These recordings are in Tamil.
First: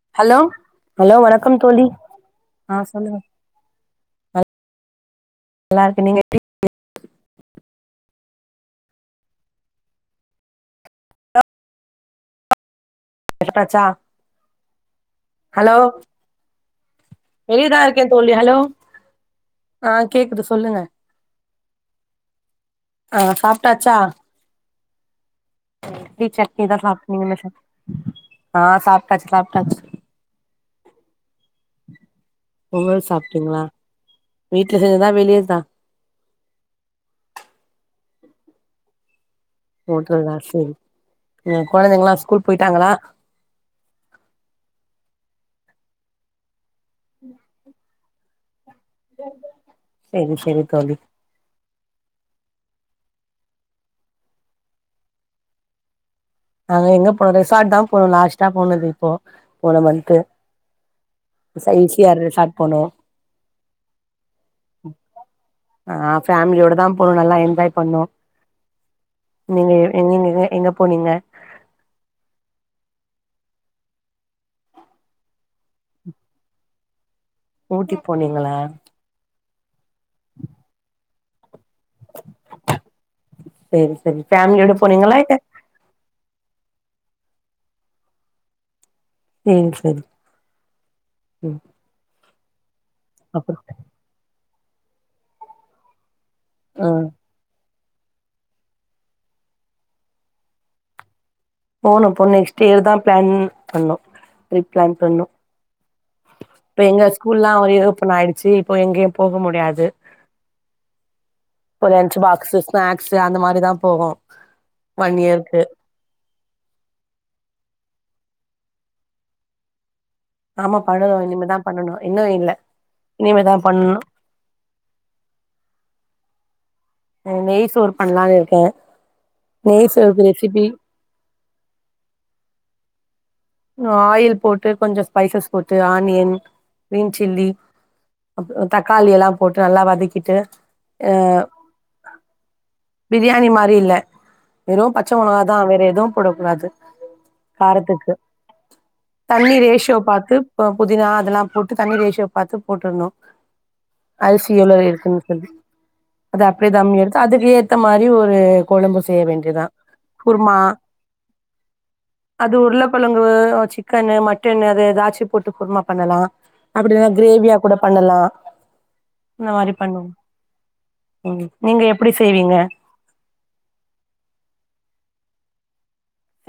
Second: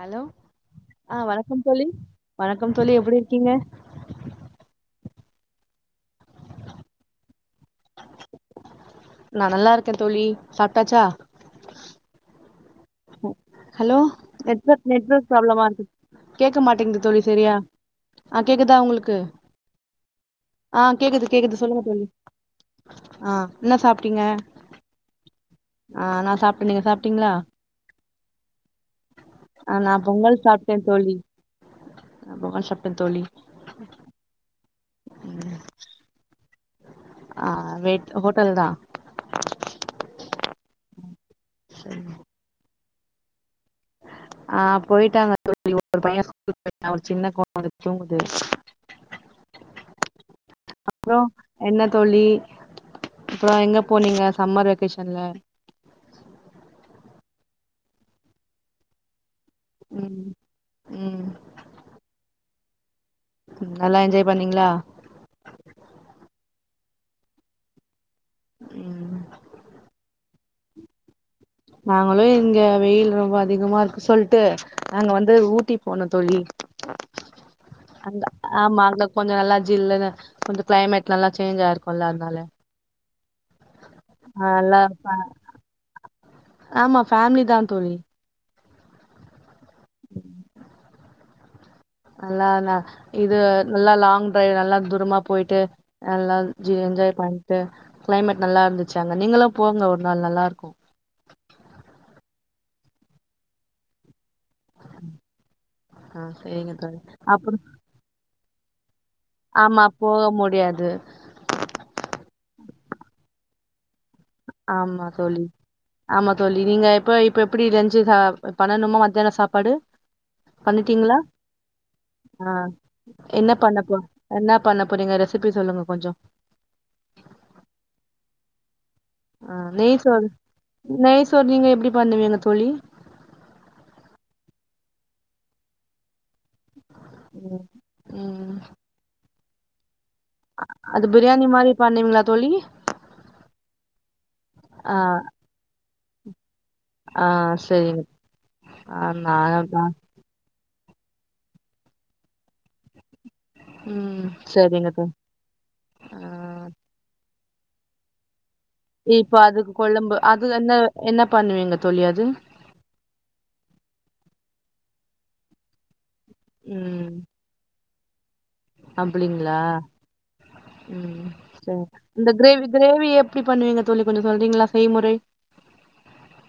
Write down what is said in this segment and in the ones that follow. ஹலோ ஹலோ வணக்கம் தோழி வணக்கம் அ தோழி எப்டி சொல்லுங்க இருக்கீங்க நல்லாருக்கே நீங்க எப்டி நா நல்லாருக்கே தோழி சாப்ட்டாச்சா சாப்டாச்சா ஹலோ நெட்வொர்க் நெட்வொர்க் பிராப்ளமா ஹலோ இருக்கு கேக்க மாட்டேங்குது தோழி சரியா வெளியதா இருக்கே தோழி ஆ ஹலோ கேக்குதா உங்ளுக்கு ஆ கேக்குது சொல்லுங்க ஆ கேக்குது கேக்குது சொல்லுங்க தோழி ஆ அ என்ன சாப்டாச்சா சாப்ட்டீங்க ஆ இட்லி நா சாப்ட்டே சட்னிதா நீங்க சாப்ட்டீங்களா சாப்டிங்கனு சொன் க சாப்ட்டாச்சு ஆ நா பொங்கல் சாப்ட்டே தோழி நான் பொங்கல் சாப்ட்டே அவ்வுள் தோழி சாப்ட்டீங்ளா வீட்ல செஞ்தா ம். வெளியதா ஆ வீட் ஹோட்டல்தா ஹோட்டல்தா செரி கொழந்தைங்ளா ஸ்கூல் பொய்ட்டாங்ளா ஆ பொய்ட்டாங்க தோழி ஒரு பைய ஸ்கூல் பொய்ட்டா ஒரு சின்ன கொழந்த தூங்குது செரி செரி தோழி அப்றோ எண்ண தோழி அப்றோ எங்க போனீங்க சம்மர் வெக்கேஷன்ல நாங்க எங்க போனோ ரிசார்ட் தா போனோ லாஸ்ட்டா போனது இப்போ போன மந்த்து ம் ம் ஈசிஆர் ரெஷார்ட் போனோ நல்லா என்ஜாய் பண்ணீங்ளா ஆ ஃபேமிலியோட தா போனோ நல்லா என்ஜாய் பண்ணோ ம் உம் நீங்கங்க எங்க போனீங்க நாங்களு இங்க வெயில் ரொம்ப அதிகமா இருக்கு சொல்ட்டு நாங்க வந்து ஊட்டி போனோ தோழி ஊட்டி அந்த போனீங்களா ஆமா அங்க கொஞ்சோ நல்லா ஜில்லுன்னு கொஞ்சோ கிளைமேட் நல்லா சேஞ்ச் ஆயிருக்குல்ல அதனால சேரி சரி ஆ ஃபேமிலியோட நல்லா ஃபே போனீங்களா இல்ல ஆமா ஃபேமிலி தா தோழி சேர் சரி உம் நல்லா இது நல்லா லாங் ட்ரைவ் நல்லா தூரமா போயிட்டு நல்லா ஜி ஆ என்ஜாய் பண்ட்டு க்ளைமேட் நல்லா இருந்துச்சு அங்க நீங்களும் போங்க ஒரு நாள் நல்லா இருக்கு போனூ போனூ நெக்ஸ்ட் இயர் தா பிளான் பண்ணூ இயர் பிளான் பண்ணு ஆ சரிங்க இப்ப தோழி எங்க ஸ்கூல்லா அப்புற ரீ ஓப்பன் ஆயிடுச்சு இப்ப எங்கயு போக முடியாது ஆமா போக முடியாது இப்போ லன்ச்சு பாக்ஸு ஸ்நாக்ஸு அந்த மாரிதா போகு ஆமா ஒன் தோழி இயர்க்கு ஆமா தோழி நீங்க எப்ப இப்ப எப்டி லஞ்சு சா பண்ணணுமா மத்தியான சாப்பாடு ஆமா பண்ணணு பண்ணிட்டீங்ளா இனிமேதா பண்ணணு இன்னு இல்ல ஆ என்ன இனிமேதா பண்ண பண்ணணு இப்போ என்னா பண்ண போறீங்க ரெசிபி சொல்லுங்க கொஞ்சோ உம் நெய் சோறு பன்லானு இருக்கே ஆ நெய் சோறுக்கு நெய்சோறு ரெசிபி நெய்சோறு நீங்க எப்டி பண்ணுவீங்க தோழி நா ஆயில் போட்டு கொஞ்சோ ஸ்பைசஸ் போட்டு ஆனியன் கிரீன் சில்லி ம் ம் அப்றோ தக்காளி எல்லா போட்டு நல்லா வதக்கிட்டு அது அ பிரியாணி மாரி பண்ணுவீங்களா தோழி பிரியாணி மாரி இல்ல வெறு ஆ பச்ச மொளகா தா வேற எதுவு போடக்கூடாது ஆ சரிங் காரத்துக்கு தண்ணி ரேஷியோ பாத்து புதினா அதெல்லா போட்டு தண்ணி ரேஷியோ பாத்து போட்ருந்தோ ம் ஐ சி யோ ல சரிங்க தோழி இருக்குன்னு சொல்லி ஆ அது அப்டியே தம் ல இருக்கு அதுக்கு ஏத்த மாரி ஒரு கொழம்பு நீ செய்ய இப்போ வேண்டியதா அதுக்கு கொழம்பு அது குருமா என்ன என்ன பண்ணுவீங்க தோழி அது அது உருள கெழங் உ சிக்கனு மட்டனு அது ஏதாச்சு போட்டு குருமா பண்ணலா அப்டி இல்லனா கிரேவியா கூட பண்ணலா இந்த அப்டிங்களா மாரி பண்ணுவோ உம் ம் சேர் நீங்க எப்டி இந்த செய்வீங்க கிரேவி கிரேவி எப் எப்டி பண்ணுவீங்க தோழி கொஞ்சோ சொல்றீங்ளா செய்முறை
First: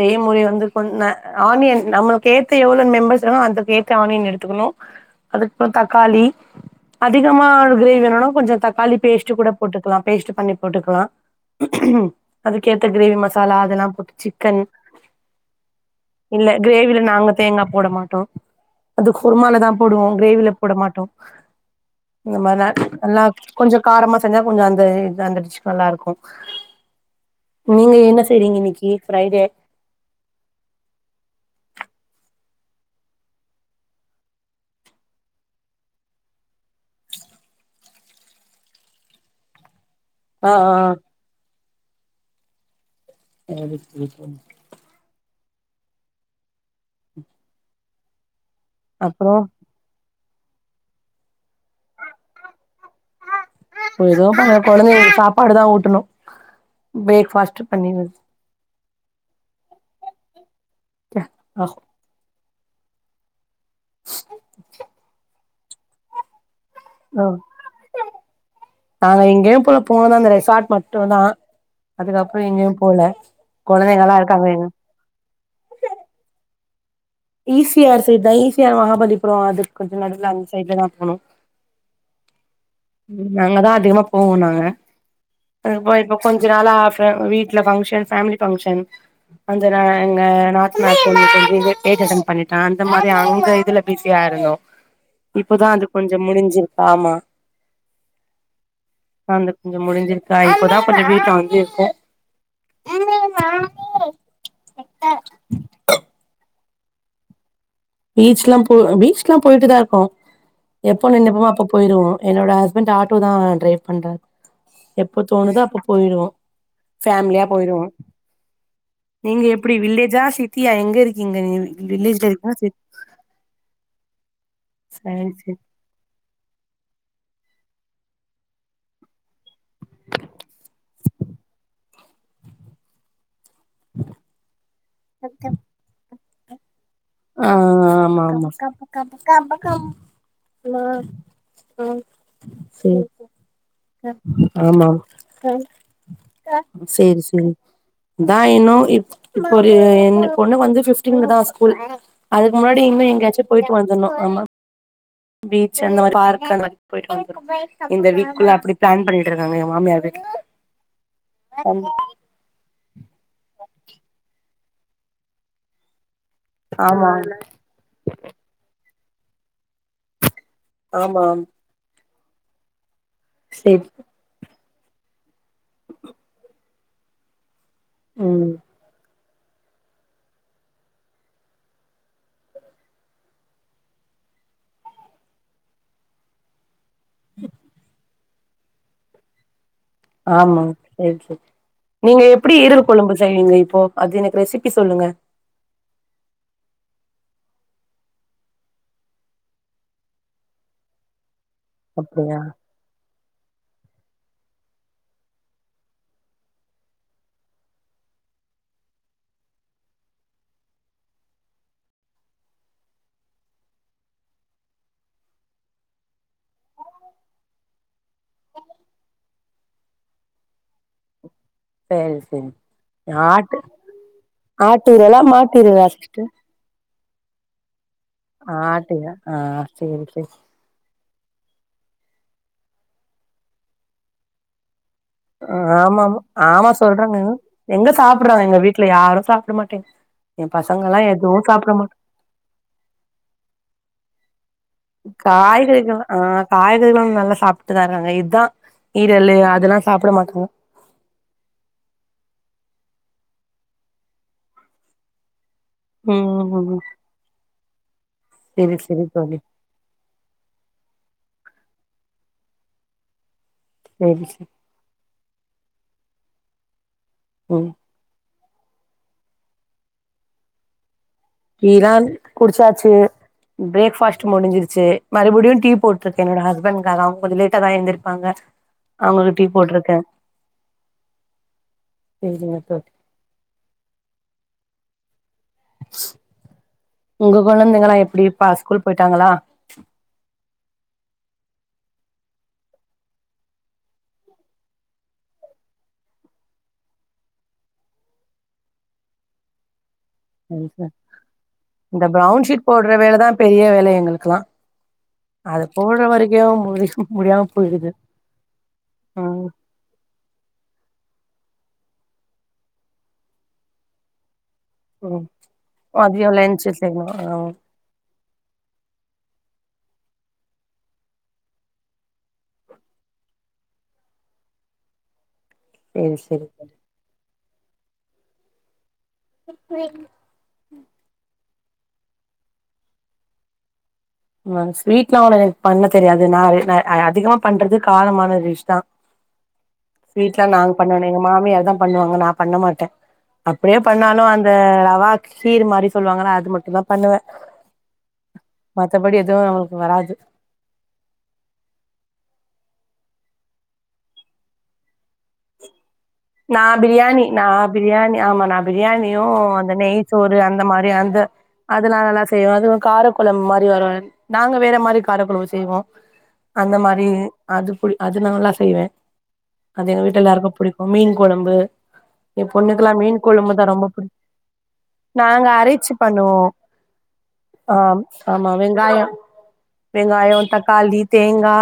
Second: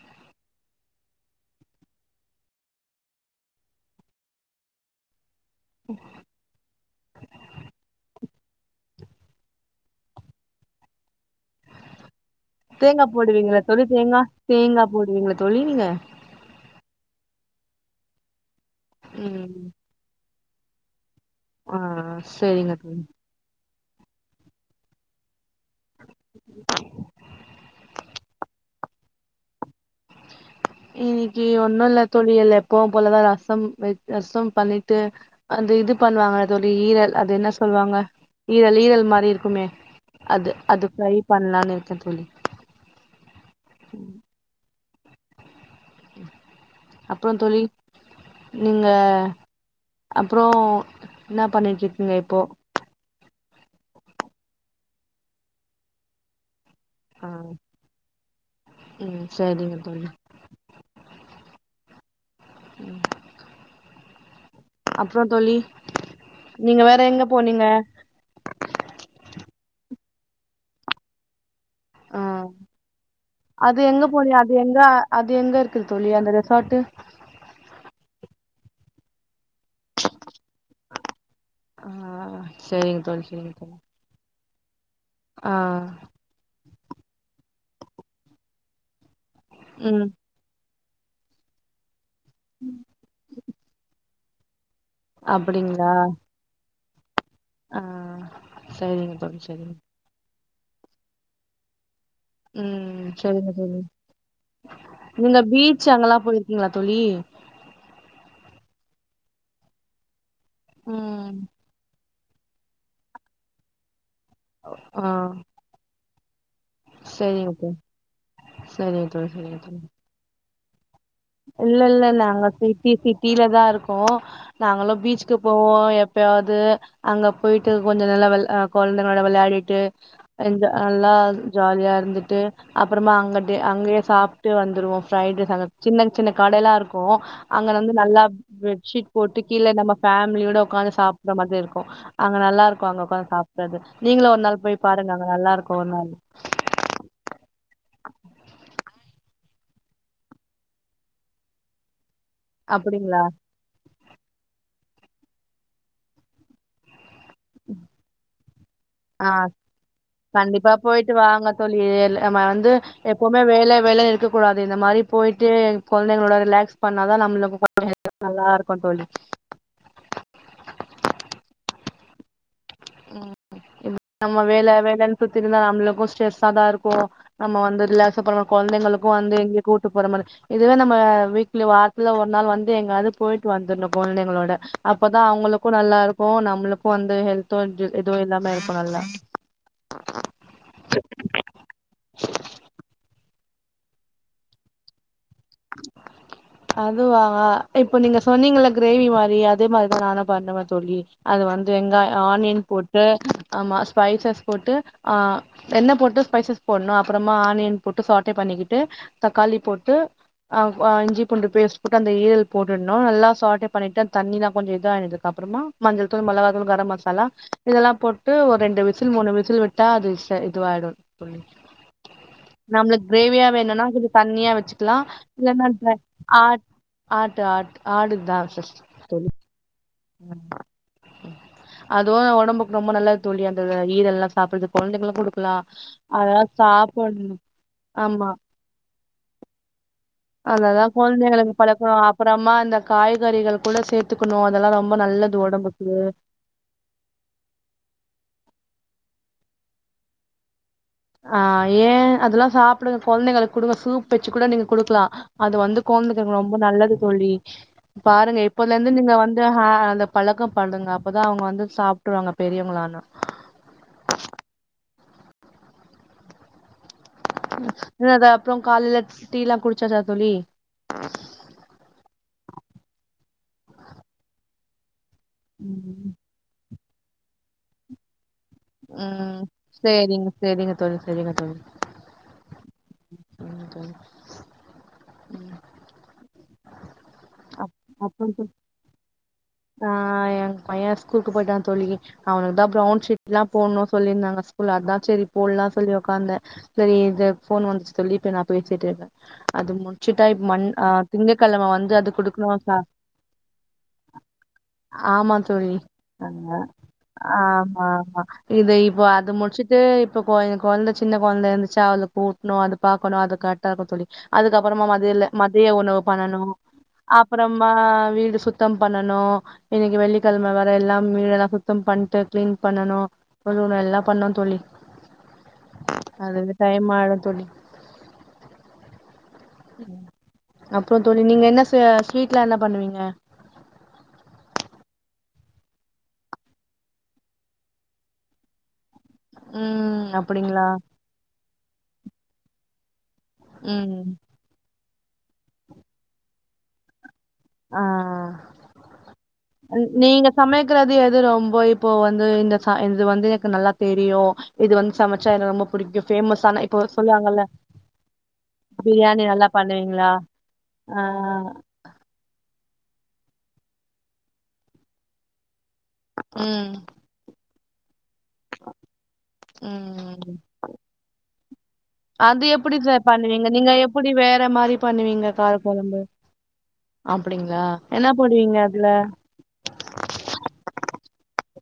செய்முறை வந்து கொஞ் அ ஆனியன் நம்மளுக்கு ஏத்த எவ்ளவு மெம்பர்ஸ் வரு அதுக்கேத்த ஆனியன் எடுத்துக்கணு அதுக்கப்புறோ தக்காளி அதிகமா கிரேவி வேணுனா கொஞ்சோ தக்காளி பேஸ்ட் கூட போட்டுக்கலா பேஸ்ட் பண்ணி போட்டுக்கலா அதுக்கேத்த தேங்கா கிரேவி மசாலா போடுவீங்களா தோழி அதெல்லா தேங்கா போட்டுச்சு தேங்கா போடுவீங்ல தோழி நீங்க இல்ல கிரேவில நாங்க தேங்கா போட மாட்டோ அது குருமால ம் தா போடுவோ கிரேவில போட மாட்டோ ஆ இந்த மாரி தா சரிங்க தோழி என்ன கொஞ்ச காரமா செஞ்சா கொஞ்ச அந்த இதாந்துருச்சி நல்லாருக்கு நீங்க என்ன செய்றீங்க இன்னைக்கு ஃப்ரைடே இன்னிக்கு ஒன்னு இல்ல தோழி எல் எப்பவு போலதா ரசம் க் ரசம் பண்ணிட்டு அந்த இது பண்ணுவாங்க தோழி ஈரல் அது என்ன சொல்லுவாங்க ஈரல் ஈரல் மாரி இருக்குமே ஆ அது அது ஆ ஃப்ரை பண்ணலான்னு இருக்க தோழி [unintelligible] ம் அப்றோ தோழி நீங்க அப்றோ அப்றோ இன்னா பண்ணிட்ருக்கீங்க இப்போ எதவு பண்ணல குழந்தைகளுக்கு சாப்பாடு தா ஊட்டணு ஆ பிரேக்ஃபாஸ்ட் பண்ணி ம் சரிங்க தோழி க்யா ஆ ம் அப்றோ தோழி நீங்க வேற எங்க ஆ போனீங்க நாங்க எங்கேயு போல போனது அந்த ரெசார்ட் மட்டோந்தா ஆ அதுக்கப்றோ எங்கயு போல அது எங்க குழந்தைங்கல்லா போனி அது இருக்காங்கன் எங்க அது எங்க இருக்குது தோழி அந்த resort E C R side தா ஈ சி ஆர் மகாபல்லிபுறோ அதுக்கு கொஞ்ச நடுவுல அந்த சைட்ல தா போனோ ஆ செரிங்க தோழி ம் செரிங்க நாங்கதா தோழி அதிகமா போவோ நாங்க ஆ அதுக்கு போயிருப்போ கொஞ்ச நாளா ஆஃப்ல வீட்ல பங்க்ஷன் ஃபேமிலி பங்க்ஷன் கொஞ்ச நாளா ம் எங்க நாத் [unintelligible] ஏஜ் பண்ணிட்டா அந்த மாரி அங்க இதுல பிஸியா இருந்தோ இப்தா அது அப்டிங்களா கொஞ்ச முடிஞ்சிருக்கு ஆமா ஆ செரிங்க தோழி அந்த கொஞ்ச செரிங்க முடிஞ்சிருக்க இப்போதா கொஞ்ச வீட்ல வந்து இருக்கோ ம் சரிங்க தோழி நீங்க பீச் அங்கல்லா போயிருக்கீங்களா தோழி பீச்லா போ பீச் எல்லா போயிட்டுதா இருக்கோ எப்போ ம் நெனப்பமோ அப்ப போயிருவோ என்னோட ஹஸ்பண்ட் ஆட்டோ தா டிரைவர் பண்றாரு ஆ எப்போ தோணுதோ அப்ப போயிடுவோ ஃபேமிலியா செரிங்க தோழி போயிருவோ செரிங்க தோழி நீங்க செரிங்க எப்டி தோழி வில்லேஜா சிட் தீயா எங்க இருக்கீங்க நீ வில்லேஜ்ல இருக்கீங்களா சிட் கீழ தா இருக்கோ நாங்களு சரி பீச்சிக்கு சரி போவோ எப் எப்பயாவது அங்க போயிட்டு கொஞ்ச நல்லா வெள் ஆ குழந்தைங்களோட விளையாடிட்டு அங்க நல்லா ஜாலியா இருந்துட்டு அப்புறமா அங்கன் டி அங்கயே சாப்ட்டு வந்துருவோ பிரைட் ரைஸ் அங்க சின்ன சின்ன கடெல்லா இருக் கு ஆ அங்க வந்து நல்லா ஆமா ஆமா பெட்ஷீட் போட்டு கீழ நம்ம ஃபேமிலியோட உக்காந்து சாப்பிற மாதிரி இருக்கு அங்க நல்லாருக்கு அங்க சேரி உக்காந்து சாப்பிட்றது நீங்களு ஒரு நாள் போய் பாருங்க அங்க நல்லா இருக்கு ஒரு நாளு ம் செரி செரி இதா இன்னு இப் இப்போரு என் பொண்ணுக்கு வந்து பிஃப்டீனுக்கு தா ஸ்கூல் அதுக்கு முன்னாடி இன்னு அப்டிங்களா எங்கயாச்சு போயிட்டு வந்தர்னு ஆமா பீச் அந்த மாரி பார்க் அந்த மாரி போயிட்டு வந்து இந்த வீக்குள்ள அப்டி பிளான் ஆ பண்ணிட்ருக்காங்க எங்க மாமியார் வீட்டுல போயிட்டு வா தோழியள் நாம வந்து எப்பவுமே வேல வேல இருக்க கூடாது இந்த மாதிரி போயிட்டு குழந்தைங்களோட ரிலாக்ஸ் ஆமா பண்ணாதா நம்மளுக்கு கொஞ்ச நல்லா இருக்கு தோழி ஆமாம் சேரி ம் நம்ம வேல வேலன்னு சுத்திட்ருந்தா நம்மளுக்கு ஸ்ட்ரெஸ்ஸா தா இருக்கு நம்ம வந்து இல்ல [unintelligible] ம் கொழந்தைகளுக்கு வந்து கூட்டு போற மாரி இதுவே நம்ம வீக்ல வாரத்துல ஒரு நாள் வந்து எங்காவது போயிட்டு வந்துருணு கொழந்தைங்களோட அப்பதா அவங்களுக்கு நல்லா இருக்கு நம்மளுக்கு வந்த ஹெல்த்து இதுவு இல்லாமே இருக்கு நல்லா ஆமா செரி செரி நீங்க எப்டி ஈரல் கொழும்பு செய்யவீங்க இப்போ அது எனக்கு ரெசிபி சொல்லுங்க அதுவா இப்ப நீங்க சொன்னீங்கல்ல கிரேவி மாரி அதே மாரிதா நானு பண்ணுவே தோழி அது வந்து வெங்காய அப்டியா ஆனியன் போட்டு ஆமா ஸ்பைசஸ் போட்டு ஆ எண்ண போட்டு ஸ்பைசஸ் போடணு அப்றமா ஆனியன் போட்டு சாட்டே பண்ணிக்கிட்டு தக்காளி போட்டு ஆ இஞ்சிபூண்டு பேஸ்ட் போட்டு அந்த ஈரல் போட்டுணு நல்லா சாடே பண்ணிட்டு அந்த தண்ணி எல்லா கொஞ்ச இதாயிதுக்கப்புறமா மஞ்சள் தூள் மளகா தூள் கர மசாலா இதல்லா போட் விட்டு ஒரு ரெண்டு விசில் மூணு விசில் விட்டா அது ச இதுவாயிடு சேரி சேரி நம்மளுக்கு கிரேவியா ஆட்டு வேணும்னா கொஞ்ச தண்ணியா ஆட்டு வச்சுக்கலா ஈரலா மாட்டு ஈரலா என்ன சிஸ்டர் ஆ ஆட்டு ஆட்டு ஆடுதா சிஸ்ட் ஆட்டு ஈரல் தோழி ஆ சேரி சேரி ம் அதுவு உடம்புக்கு ரொம்ப நல்லது தோழி அந்த ஈரல்லா சாப்ட்றது கொழந்தைங்களு ஆமாமா ஆமா சொல்றாங்க எங்க ஆமா சாப்ட்றாங்க வீட்ல யாரு சாப்ட மாட்டே ஏ பசங்கல்லா எதுவு சாப்ட மாட்டா அப்றம இந்த காய்கறிகள் கூட சேத்துக்கணு அதெல்லா ரொம்ப நல்லது ஒடம்புக்கு காய்கறிகள் ஆ காய்கறிகள் நல்லா சாப்ட்டுதா இதா ஈரல் அதெல்லா சாப்ட மாட்டங்க அ ஏ அதெல்லா சாப்டுங்க கொழந்தைங்களுக்கு குடுங்க சூப் வெச்சு கூட நீங்க குடுக்கலா அது வந்து கொழந்தைகளுக்கு ரொம்ப ம் நல்லது தோழி பாருங்க செரி இப்பலந்து செரி நீங்க தோழி வந்து ஹ அந்த பழக்கோ பண்ணுங்க அப்பதா அவுங்க வந்து சாப்டுவாங்க பெரியவங்களானா செரி செர் ம் இன்னது அப்றோ காலில டீலா குடிச்சதா தோழி டீல்லா குடிச்சாச்சு பிரேக்ஃபாஸ்ட் முடிஞ்சிச்சு மறுபடியோ டீ ம் போட்டிருக்கு என்னோட ஹஸ்பண்ட்க்காக அவுங்க கொஞ்ச லேட்டா தா எந்திரிப்பாங்க அவங்களுக்கு ம் டீ போட்ருக்கே சேரிங் செரிங்க தோழி செரிங்க தோழி சேரிங்க தோழி ம் ம் உங்க கொழந்தைங்களா அப்புறம் எப்டிப்பா ஸ்கூல் போயிட்டாங்களா எ பைய ஸ்கூலுக்கு போயிட்டா தோழி அவனுக்கு தா ப்ரவுன் ஷீட்ல்லா போட்னோ சொல்லிந்தாங்க ஸ்கூல்ல அதா சேரி போட்ல்லா சொல்லி ஒக்காந்த சரி இத ஃபோன் வந்துச்சு சொல்லி இப்ப நா பேசிட்டு இருக்க அது மு ச்சிட்டா இப்ப மன் அ திங்கக்கெழம வந்து இந்த அது ப்ரௌன் குடுக்கணு ஷீட் சா போட்ற வேலதா பெரிய வேல எங்களுக்குல்லா ஆமா அத தோழி போட்ற வரைக்கு ஆமா முடி முடியாம ஆமா போயிடுது ஆமா இத இப்போ அத ம் முடிச்சு ட்டு இப்போ கொழந்த சின்ன கொழந்த இந்துச்சா அவளுக்கு ஊட்னோ அது பாக்கனு அது காட் டா தோழி அதுக்கப்றமா ம் மதியி மதிய உணவு மதியோ பண்ணனோ லன்ச்சு செய்யணு ஆ அப்றமா வீடு சுத் தம் பண்ணணோ இன்னைக்கு வெள்ளிக்கெழம வேற எல்லா வீடெல்லா சுத்தம் பண்ட்டு கிளீன் பண்ணணோ ஒன்னொன்னா எல்லா பண்ணோந் தோழி சேரி சேரி அதுஅது டைம் ஆயிடோ தோழி அப்றோ தோழி நீங்க என்ன ஸ் ஸ்வீட்லா என்ன பண்வீங்க வன் ஸ்வீட்லா அவ்ள எனக்கு பண்ண தெரியாது நா அ அதிகமா பண்றது காரமான டிஷ் தா ம். ஸ்வீட்லா அப்படிங்களா? நாங் பண்ண வேணா எங்க மாமியார் தா பண்ணுவாங்க நா பண்ண மாட்ட அப்பிடியே ம். பண்ணாலு அந்த ரவா கீர் மாரி சொல்லுவாங்கள அது மட்டுந் தா பண்ணுவ ஆ மத்தப்படி எதுவு நம்மளுக்கு ந- வராது நீங்க சமைக்கிறது எது ரொம்போ இப்போ வந்து இந்த ச இது வந்து எனக்கு நல்லா தெரியு இது வந்து சமச்சா எனக்கு ரொம்ப புடிக்கூ நா பிரியாணி நா பிரியாணி ஆமா நா பிரியாணி பிரியாணியோ நல்லா அந்த நெய் பண்ணுவீங்களா சோறு அந்த மாரி ஆ வந் து அதெல்லா நல்லா செய்வ அதுவு காரக்கொழம்பு மாரி வரோ நாங்க வேற மாரி காரக்கொழம்பு செய்வோ ம் அந்த மாரி அது புடி அது நல்லா செய்வ அது எங்க வீட்ட ம் எல்லாருக்கோ புடிக் கோ மீன் கொழம்பு அது என் எப்படி பொண்ணுக்குல்லா சார் மீன் பண்ணுவீங்க கொழும்புதா நீங்க ரொம்ப புடி எப்படி வேற மாரி பண்ணுவீங்க நாங்க கார அரைச்சி கொழம்பு பண்ணுவோ அப்டிங்களா அ ஆம் என்ன ஆமா போடுவீங்க அதுல வெங்காயம் வெங்காயோ தக்காளி தேங்கா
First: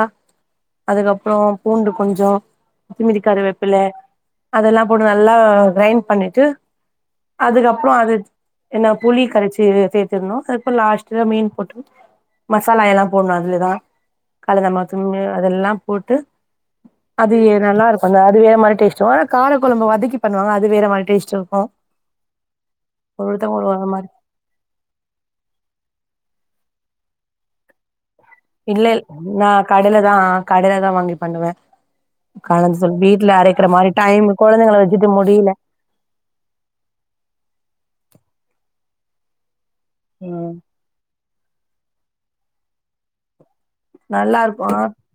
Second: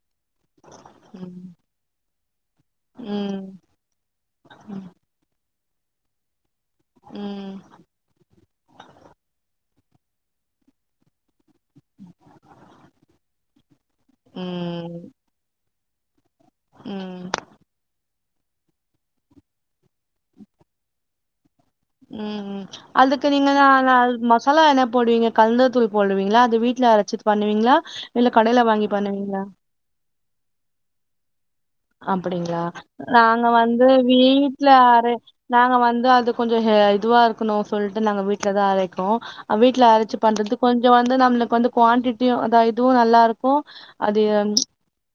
அதுக்கப்றோ ம் பூண்டு கொஞ்சோ கொத்தமல்லி ம் கருவேப்பிள்ள அதெல்லா போட்டு நல்லா கிரைண் பண்ணிட்டு ம் அதுக்கப் அப்றோ அது என்ன புளி கரச்சு சேத்திருன்னோ அதுக்கப்றோ லாஸ்ட்ல மீன் போட்டு மசாலா எல்லா போண்ணோ அதுலதா கலந்த ம் [unintelligible] அதெல்லாம் போட்டு ம் அது நல்லா இருக்கோ அந்த அது வேற மாரி டேஸ்ட் சோள கார கொழம்ப வதக்கி பண்ணுவாங்க அது வேற மாரி டேஸ்ட் இருக்கூ ம் ம் அதுக்கு நீங்க நா மாரி மஸ் சாலா என்ன போடுவீங்க கலந்த தூள் போடுவீங்ளா அது வீட்ல அரச்சி பண்ணுவீங்ளா இல்ல கடையில வாங்கி பண்ணுவீங்ளா கடைல தா கடையில தா வாங்கி பண்ணுவ அப்படிங்ளா நாங்க வந்து மாரி டைம் வீட்ல கொழந்தைங்கள வச்சுட்டு அரை முடியல நாங்க வந்து அது கொஞ்சோ ஹெ இதுவா இருக்கனோ சொல்ட்டு நாங்க வீட்ல தா அரைக்கோ வீட்ல அரச்சி ம் பண்றது கொஞ் சோ வந்து நம்மளுக்கு வந்து குவான்டிட்டியோ அதா இதுவோ நல்லா இருக்கோ நல்லா இருக்கோ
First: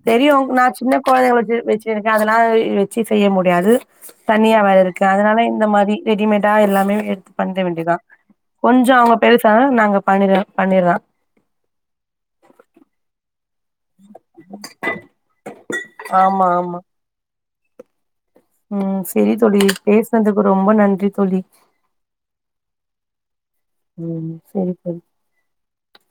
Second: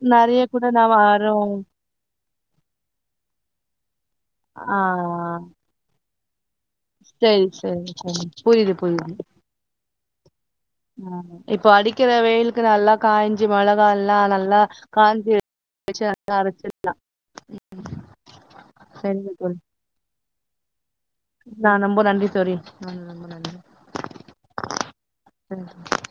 தெரியு நா சின்ன வரு கொழந்தைகள வச்சி வெச்சி ருக்கே அதனால வச்சி செய்ய முடியாது தனியாவேர ஆ இருக்க அதனால இந்த மாரி ரெடிமேடா எல்லா மே எடுத்து செரி பண்ணரித செரி வேண்டியதா செரி புரியுது கொஞ்சோ அவுங்க புரியுது பெருசா நாங்க பண்ண பண்ணிலா ஆ இப்போ அடிக்கிற வெயிலுக்கு நல்லா காய்ஞ் ஞ்சி மெளகா எல்லா நல்லா காஞ்சி [inaudible] ச்சி நல்லா ஆமா ஆமா அரச்சில்லா ம் செரி தோழி பேசினதுக்கு ரொம்ப நன்றி தோழி நா நொம்ப நன்றி தோழி நா ரொம்ப நன்றி ம் செரி தோழி தோழி